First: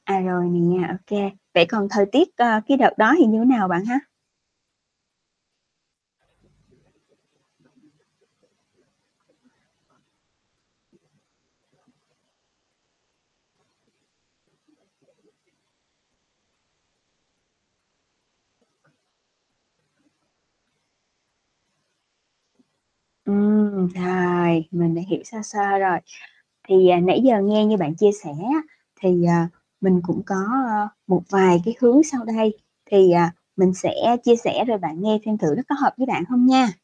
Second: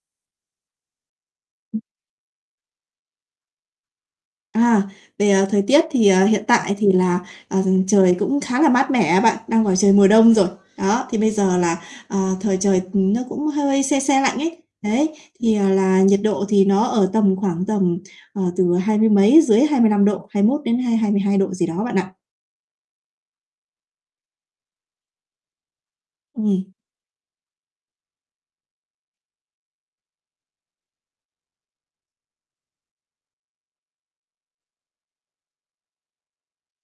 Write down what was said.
À, rồi nè nha, ô kê, vậy [unintelligible] còn thời tiết, ờ, cái đợt đó thì như thế nào bạn ha? À, về thời tiết thì, ờ, hiện tại thì là, ờ, trời cũng khá là mát mẻ á bạn, đang vào trời mùa đông rồi. Đó, thì bây giờ là, ờ, thời trời nó cũng hơi se se lạnh ấy, đấy, thì, à, là nhiệt độ thì nó ở tầm khoảng tầm, ờ, từ hai mươi mấy, dưới 25 độ, 21 đến hai hai mươi hai độ gì đó bạn ạ. Ừm, rồi, mình đã hiểu sơ sơ rồi. Ừm. Thì, à, nãy giờ nghe như bạn chia sẻ á thì, à, mình cũng có, ơ, một vài cái hướng sau đây thì, à, mình sẽ chia sẻ rồi bạn nghe xem thử nó có hợp với bạn không nha!